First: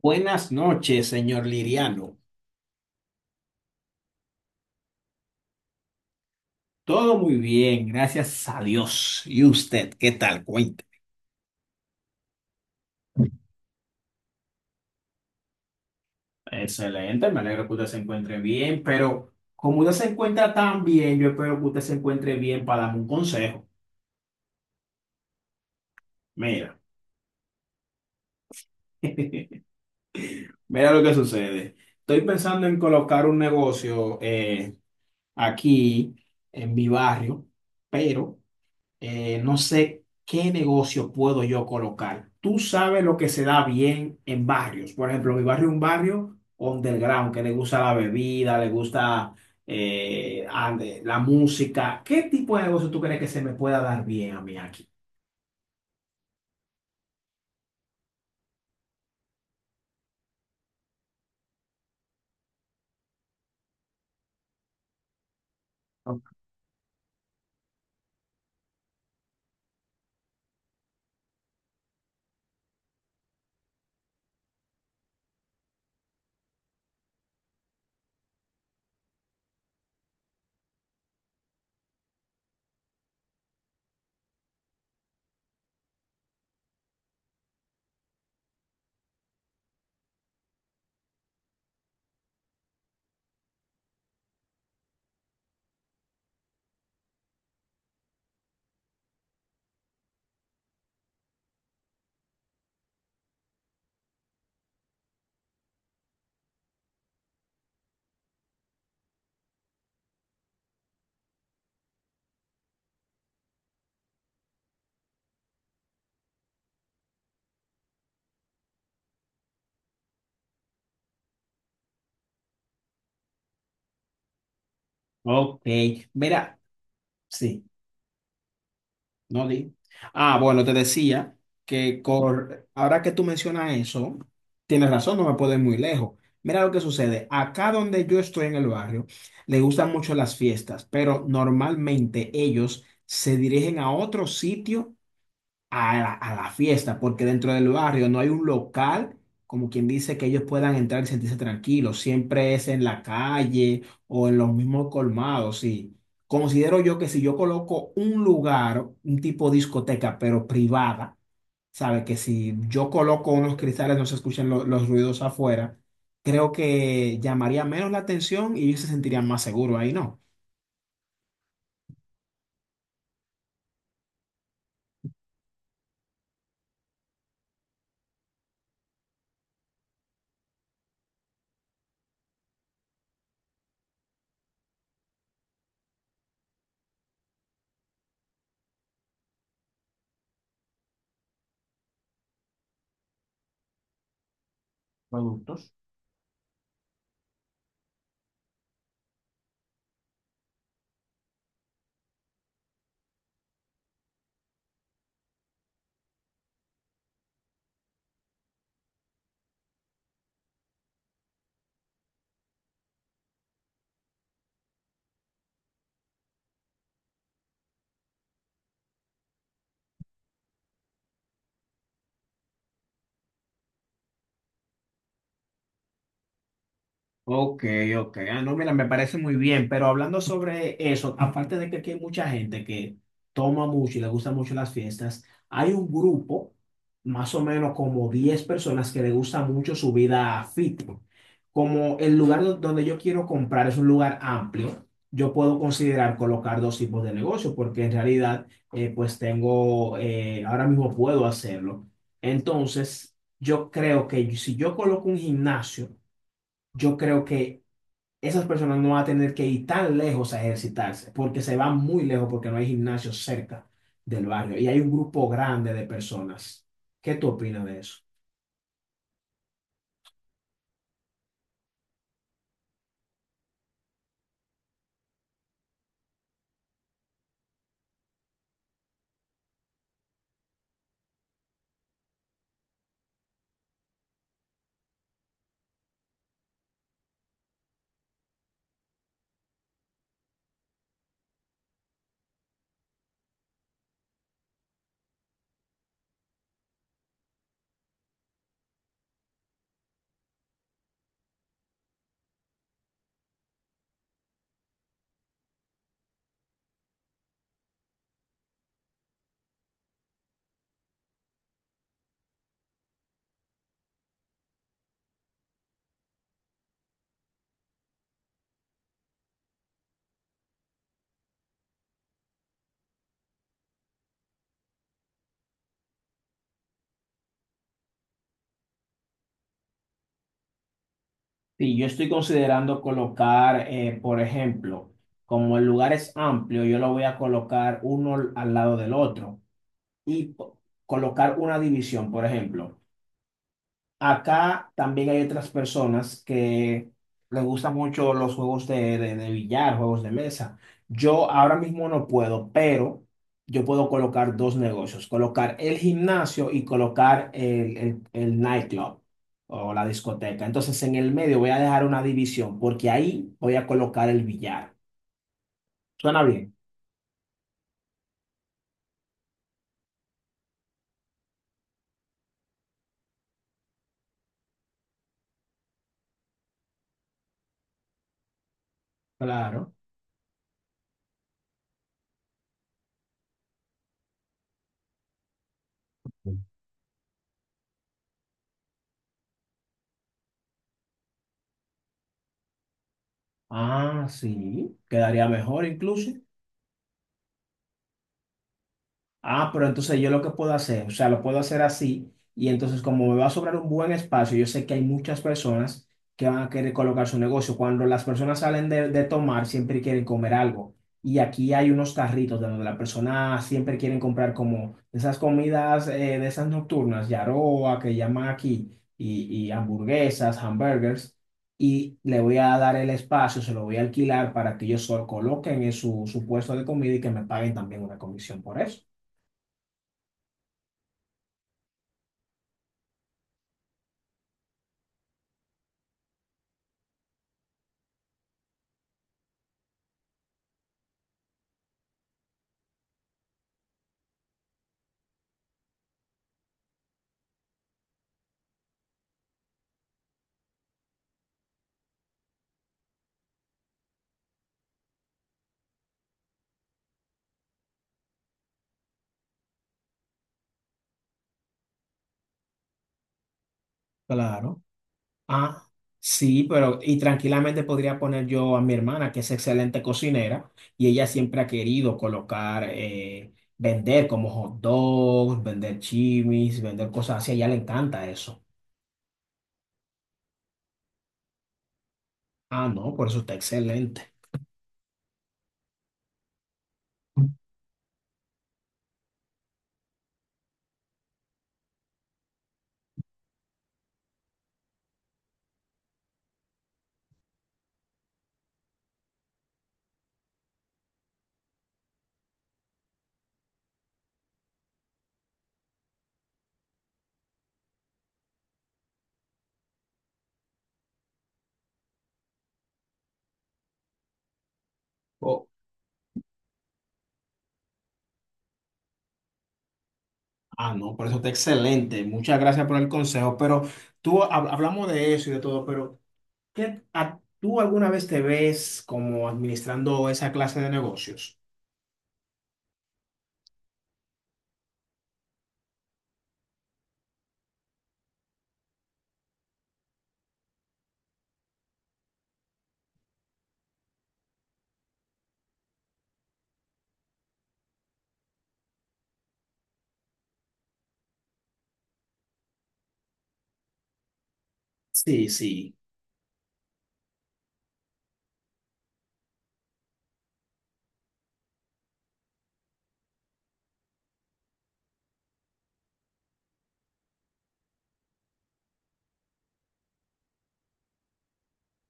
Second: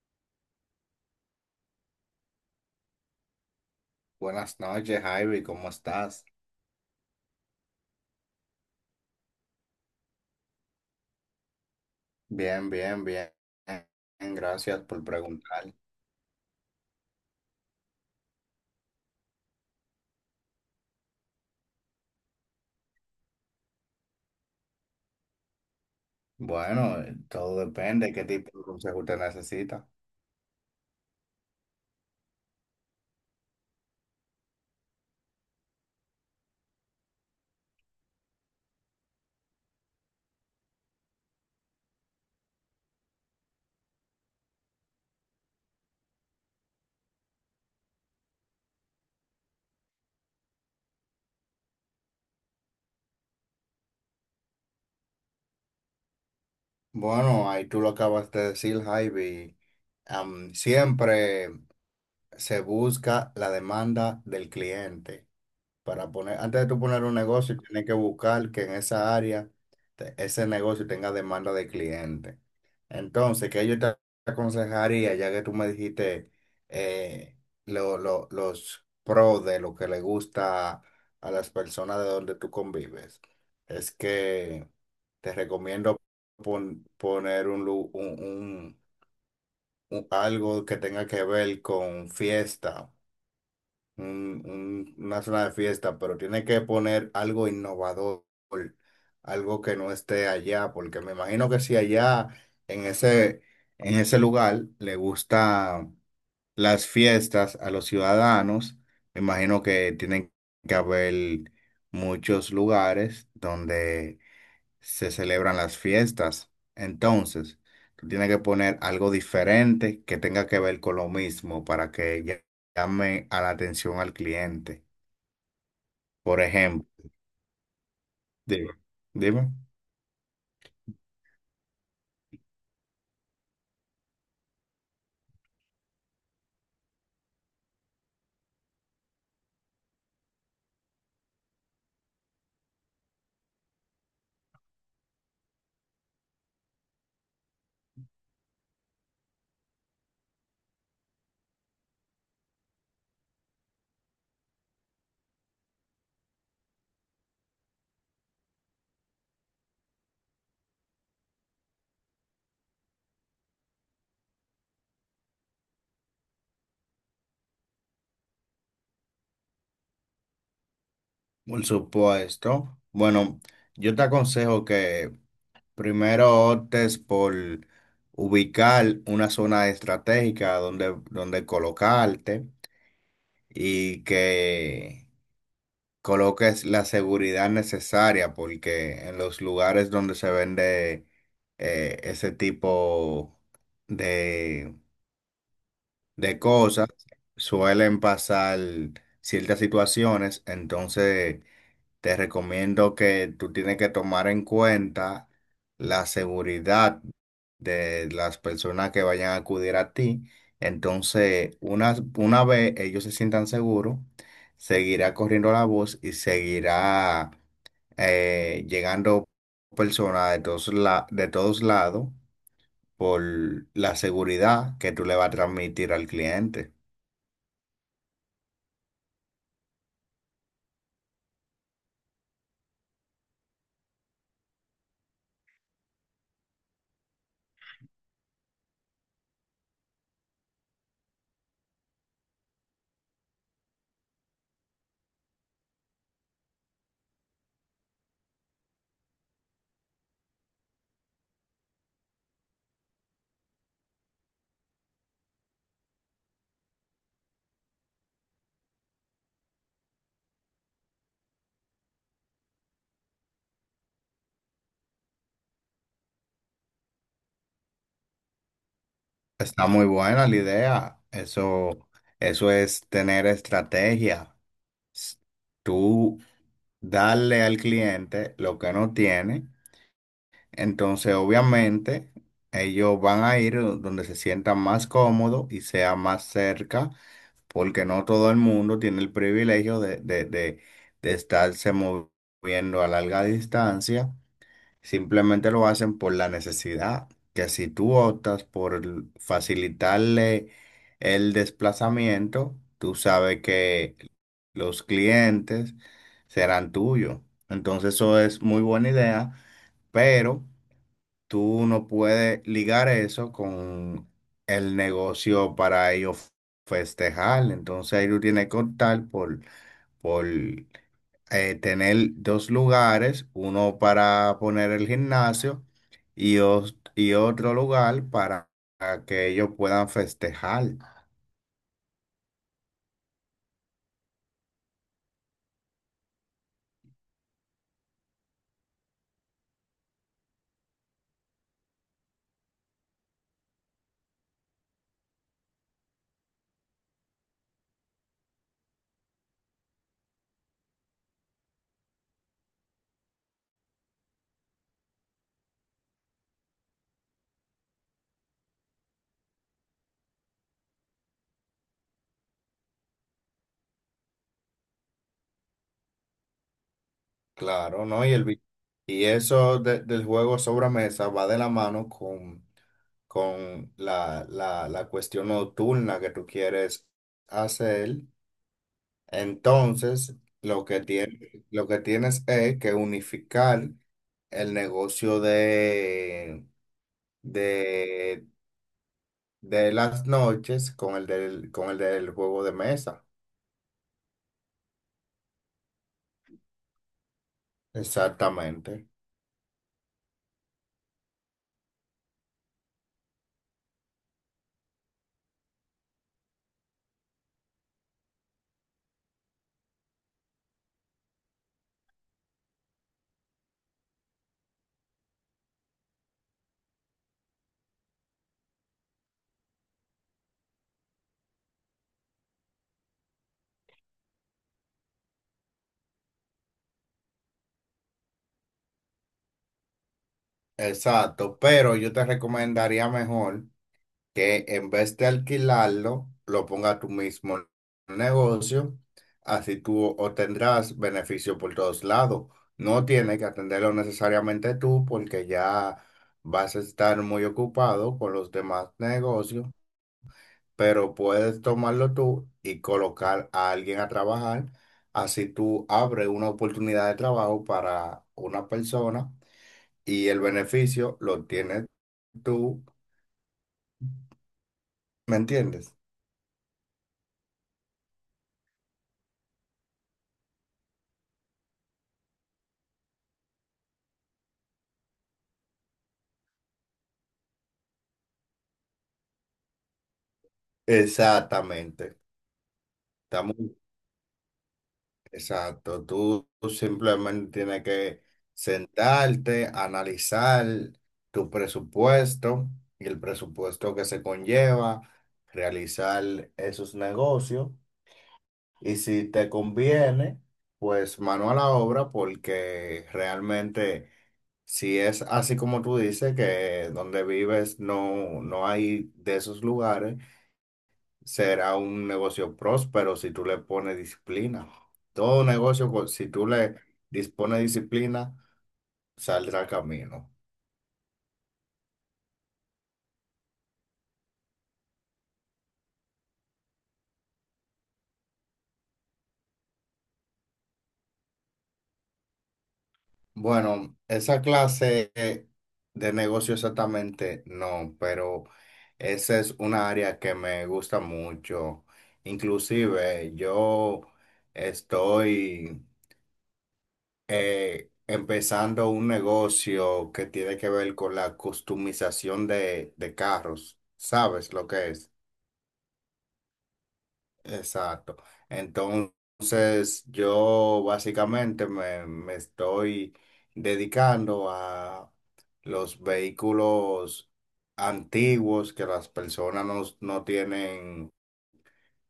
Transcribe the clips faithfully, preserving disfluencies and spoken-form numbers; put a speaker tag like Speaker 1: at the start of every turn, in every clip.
Speaker 1: Buenas noches, señor Liriano.
Speaker 2: Buenas noches, Javi, ¿cómo estás?
Speaker 1: Todo muy bien, gracias a Dios. ¿Y usted, qué tal? Cuente.
Speaker 2: Bien, bien, bien, bien, gracias por preguntar.
Speaker 1: Excelente, me alegro que usted se encuentre bien, pero como usted se encuentra tan bien, yo espero que usted se encuentre bien para darme un consejo. Mira,
Speaker 2: Bueno, eh, todo depende de qué tipo de consejo usted necesita.
Speaker 1: mira lo que sucede. Estoy pensando en colocar un negocio eh, aquí en mi barrio, pero eh, no sé qué negocio puedo yo colocar. Tú sabes lo que se da bien en barrios. Por ejemplo, mi barrio es un barrio underground, que le gusta la bebida, le gusta eh, ande- la música. ¿Qué tipo de negocio tú crees que se me pueda dar bien a mí aquí?
Speaker 2: Bueno, ahí tú lo acabas de decir, Javi. Am, siempre se busca la demanda del cliente. Para poner, antes de tú poner un negocio, tienes que buscar que en esa área te- ese negocio tenga demanda de cliente. Entonces, ¿qué yo te aconsejaría, ya que tú me dijiste eh, lo- lo- los pros de lo que le gusta a las personas de donde tú convives? Es que te recomiendo pon- poner un, lu- un- un- un- algo que tenga que ver con fiesta, un- un- una zona de fiesta, pero tiene que poner algo innovador, algo que no esté allá, porque me imagino que si allá en ese, en ese lugar le gustan las fiestas a los ciudadanos, me imagino que tienen que haber muchos lugares donde se celebran las fiestas. Entonces, tú tienes que poner algo diferente que tenga que ver con lo mismo para que ll- llame a la atención al cliente.
Speaker 1: Ok,
Speaker 2: Por
Speaker 1: mira,
Speaker 2: ejemplo,
Speaker 1: sí.
Speaker 2: dime,
Speaker 1: No
Speaker 2: dime.
Speaker 1: di. Ah, bueno, te decía que cor- ahora que tú mencionas eso, tienes razón, no me puedo ir muy lejos. Mira lo que sucede. Acá donde yo estoy en el barrio, le gustan mucho las fiestas, pero normalmente ellos se dirigen a otro sitio a la, a la fiesta, porque dentro del barrio no hay un local, como quien dice, que ellos puedan entrar y sentirse tranquilos. Siempre es en la calle o en los mismos colmados, sí. Considero yo que si yo coloco un lugar, un tipo discoteca, pero privada, sabe que si yo coloco unos cristales no se escuchan lo- los ruidos afuera, creo que llamaría menos la atención y ellos se sentirían más seguros ahí, ¿no?
Speaker 2: Por supuesto. Bueno, yo te aconsejo que primero optes por ubicar una zona estratégica donde, donde colocarte y que coloques la seguridad necesaria, porque en los lugares donde se vende eh, ese tipo de, de cosas suelen pasar ciertas situaciones. Entonces te recomiendo que tú tienes que tomar en cuenta la seguridad de las personas que vayan a acudir a ti. Entonces, una, una vez ellos se sientan seguros, seguirá corriendo la voz y seguirá eh, llegando personas de todos, la- de todos lados por la seguridad que tú le vas a transmitir al cliente.
Speaker 1: Ok, ok. Ah, no, mira, me parece muy bien, pero hablando sobre eso, aparte de que aquí hay mucha gente que toma mucho y le gustan mucho las fiestas, hay un grupo, más o menos como diez personas que le gusta mucho su vida fit. Como el lugar do- donde yo quiero comprar es un lugar amplio, yo puedo considerar colocar dos tipos de negocio, porque en realidad, eh, pues tengo, eh, ahora mismo puedo hacerlo. Entonces, yo creo que si yo coloco un gimnasio, yo creo que esas personas no van a tener que ir tan lejos a ejercitarse, porque se van muy lejos porque no hay gimnasio cerca del barrio y hay un grupo grande de personas. ¿Qué tú opinas de eso?
Speaker 2: Está muy buena la idea. Eso, eso es tener estrategia. s- Tú darle al cliente lo que no tiene, entonces obviamente ellos van a ir donde se sientan más cómodo y sea más cerca, porque no todo el mundo tiene el privilegio de, de, de, de estarse moviendo a larga distancia. Simplemente lo hacen por la necesidad, que si tú optas por facilitarle el desplazamiento, tú sabes que los clientes serán tuyos. Entonces eso es muy buena idea, pero tú no puedes ligar eso con el negocio para ellos festejar. Entonces ahí tú tienes que optar por, por eh, tener dos lugares, uno para poner el gimnasio y, os- y otro lugar para que ellos puedan festejar.
Speaker 1: Sí, yo estoy considerando colocar, eh, por ejemplo, como el lugar es amplio, yo lo voy a colocar uno al lado del otro y po- colocar una división, por ejemplo. Acá también hay otras personas que les gustan mucho los juegos de, de, de billar, juegos de mesa. Yo ahora mismo no puedo, pero yo puedo colocar dos negocios, colocar el gimnasio y colocar el, el, el nightclub o la discoteca. Entonces en el medio voy a dejar una división porque ahí voy a colocar el billar. ¿Suena bien?
Speaker 2: Claro, ¿no? Y, el, vi- y eso de- del juego sobre mesa va de la mano con, con la, la, la cuestión nocturna que tú quieres hacer.
Speaker 1: Claro.
Speaker 2: Entonces, lo que tiene, lo que tienes es que unificar el negocio de, de de las noches con el del, con el del juego de mesa.
Speaker 1: Ah, sí, quedaría mejor incluso.
Speaker 2: Exactamente.
Speaker 1: Ah, pero entonces yo lo que puedo hacer, o sea, lo puedo hacer así y entonces como me va a sobrar un buen espacio, yo sé que hay muchas personas que van a querer colocar su negocio. Cuando las personas salen de, de tomar, siempre quieren comer algo. Y aquí hay unos carritos de donde las personas siempre quieren comprar como esas comidas eh, de esas nocturnas, yaroa, que llaman aquí, y, y hamburguesas, hamburgers. Y le voy a dar el espacio, se lo voy a alquilar para que ellos solo coloquen en su, su puesto de comida y que me paguen también una comisión por eso.
Speaker 2: Exacto. Pero yo te recomendaría mejor que en vez de alquilarlo, lo ponga tú mismo en el negocio. Así tú obtendrás beneficio por todos lados. No tienes que atenderlo necesariamente tú porque ya vas a estar muy ocupado con los demás negocios, pero puedes tomarlo tú y colocar a alguien a trabajar. Así tú abres una oportunidad de trabajo para una persona y el beneficio lo tienes tú,
Speaker 1: Claro.
Speaker 2: ¿me
Speaker 1: Ah,
Speaker 2: entiendes?
Speaker 1: sí, pero y tranquilamente podría poner yo a mi hermana, que es excelente cocinera, y ella siempre ha querido colocar, eh, vender como hot dogs, vender chimis, vender cosas así. A ella le encanta eso.
Speaker 2: Exactamente.
Speaker 1: Ah, no, por eso está
Speaker 2: Estamos,
Speaker 1: excelente.
Speaker 2: exacto. Tú, tú simplemente tienes que sentarte, analizar tu presupuesto y el presupuesto que se conlleva, realizar esos negocios. Y si te conviene, pues mano a la obra, porque realmente si es así como tú dices, que donde vives no, no hay de esos lugares, será un negocio próspero si tú le pones disciplina. Todo
Speaker 1: Oh,
Speaker 2: negocio, co- si tú le dispones disciplina, saldrá camino.
Speaker 1: ah, no, por eso está excelente. Muchas gracias por el consejo. Pero tú hab- hablamos de eso y de todo, pero ¿qué, a- ¿tú alguna vez te ves como administrando esa clase de negocios?
Speaker 2: Bueno, esa clase eh, de negocio exactamente no, pero esa es una área que me gusta mucho. Inclusive yo estoy eh, empezando un negocio que tiene que ver con la customización de, de carros. ¿Sabes lo que es?
Speaker 1: Sí, sí.
Speaker 2: Exacto. Entonces, yo básicamente me, me estoy dedicando a los vehículos antiguos que las personas no, no tienen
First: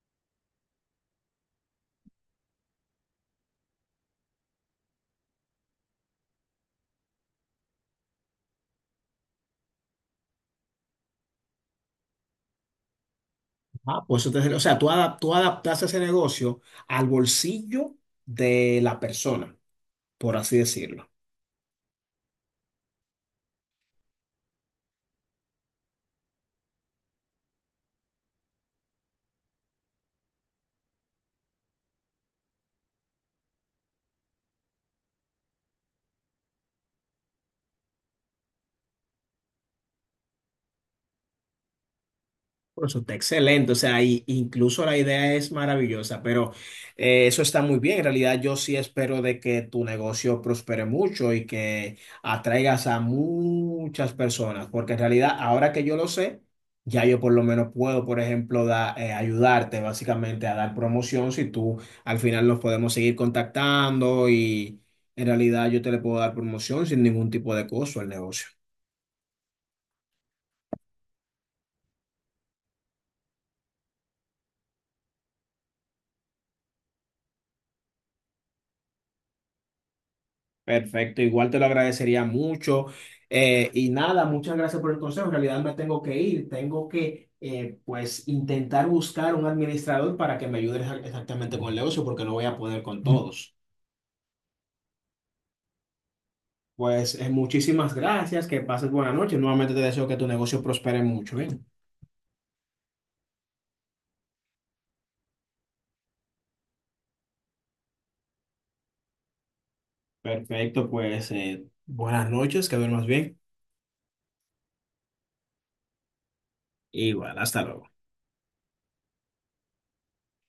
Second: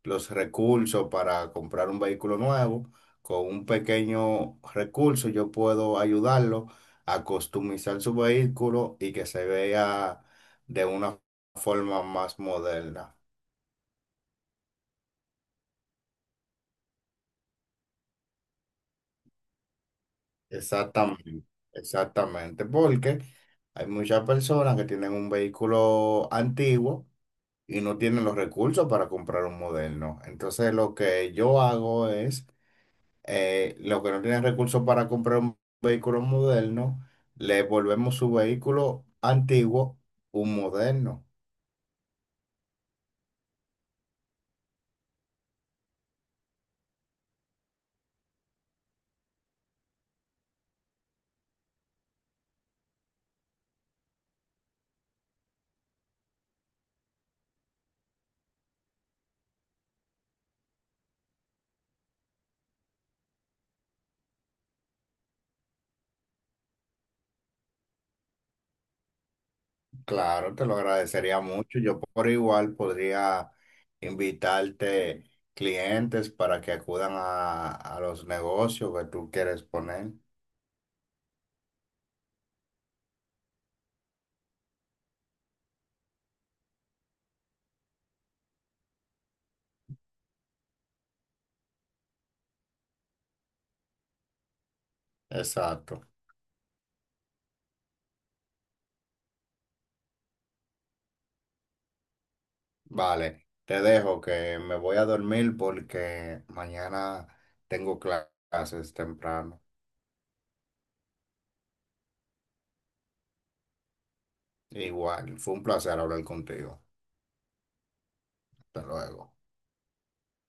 Speaker 2: los recursos para comprar un vehículo nuevo. Con un pequeño recurso yo puedo ayudarlo a customizar su vehículo y que se vea de una forma más moderna.
Speaker 1: Ah, pues, entonces, o sea, tú, adap- tú adaptaste ese negocio al bolsillo de la persona, por así decirlo.
Speaker 2: Exactamente, exactamente, porque hay muchas personas que tienen un vehículo antiguo y no tienen los recursos para comprar un moderno. Entonces, lo que yo hago es, eh, los que no tienen recursos para comprar un vehículo moderno, le volvemos su vehículo antiguo un moderno.
Speaker 1: Bueno, eso está excelente, o sea, y- incluso la idea es maravillosa, pero eh, eso está muy bien. En realidad, yo sí espero de que tu negocio prospere mucho y que atraigas a muchas personas, porque en realidad, ahora que yo lo sé, ya yo por lo menos puedo, por ejemplo, da- eh, ayudarte básicamente a dar promoción si tú al final nos podemos seguir contactando y en realidad yo te le puedo dar promoción sin ningún tipo de costo al negocio.
Speaker 2: Claro, te lo agradecería mucho. Yo por igual podría invitarte clientes para que acudan a, a los negocios que tú quieres poner.
Speaker 1: Perfecto, igual te lo agradecería mucho. Eh, y nada, muchas gracias por el consejo. En realidad me tengo que ir, tengo que eh, pues intentar buscar un administrador para que me ayude exa- exactamente con el negocio porque no voy a poder con todos.
Speaker 2: Exacto.
Speaker 1: Pues eh, muchísimas gracias, que pases buena noche. Nuevamente te deseo que tu negocio prospere mucho, ¿bien?
Speaker 2: Vale, te dejo que me voy a dormir porque mañana tengo cla- clases temprano.
Speaker 1: Perfecto, pues eh, buenas noches, que duermas bien.
Speaker 2: Igual, fue un placer hablar contigo.
Speaker 1: Igual, hasta luego.
Speaker 2: Hasta luego.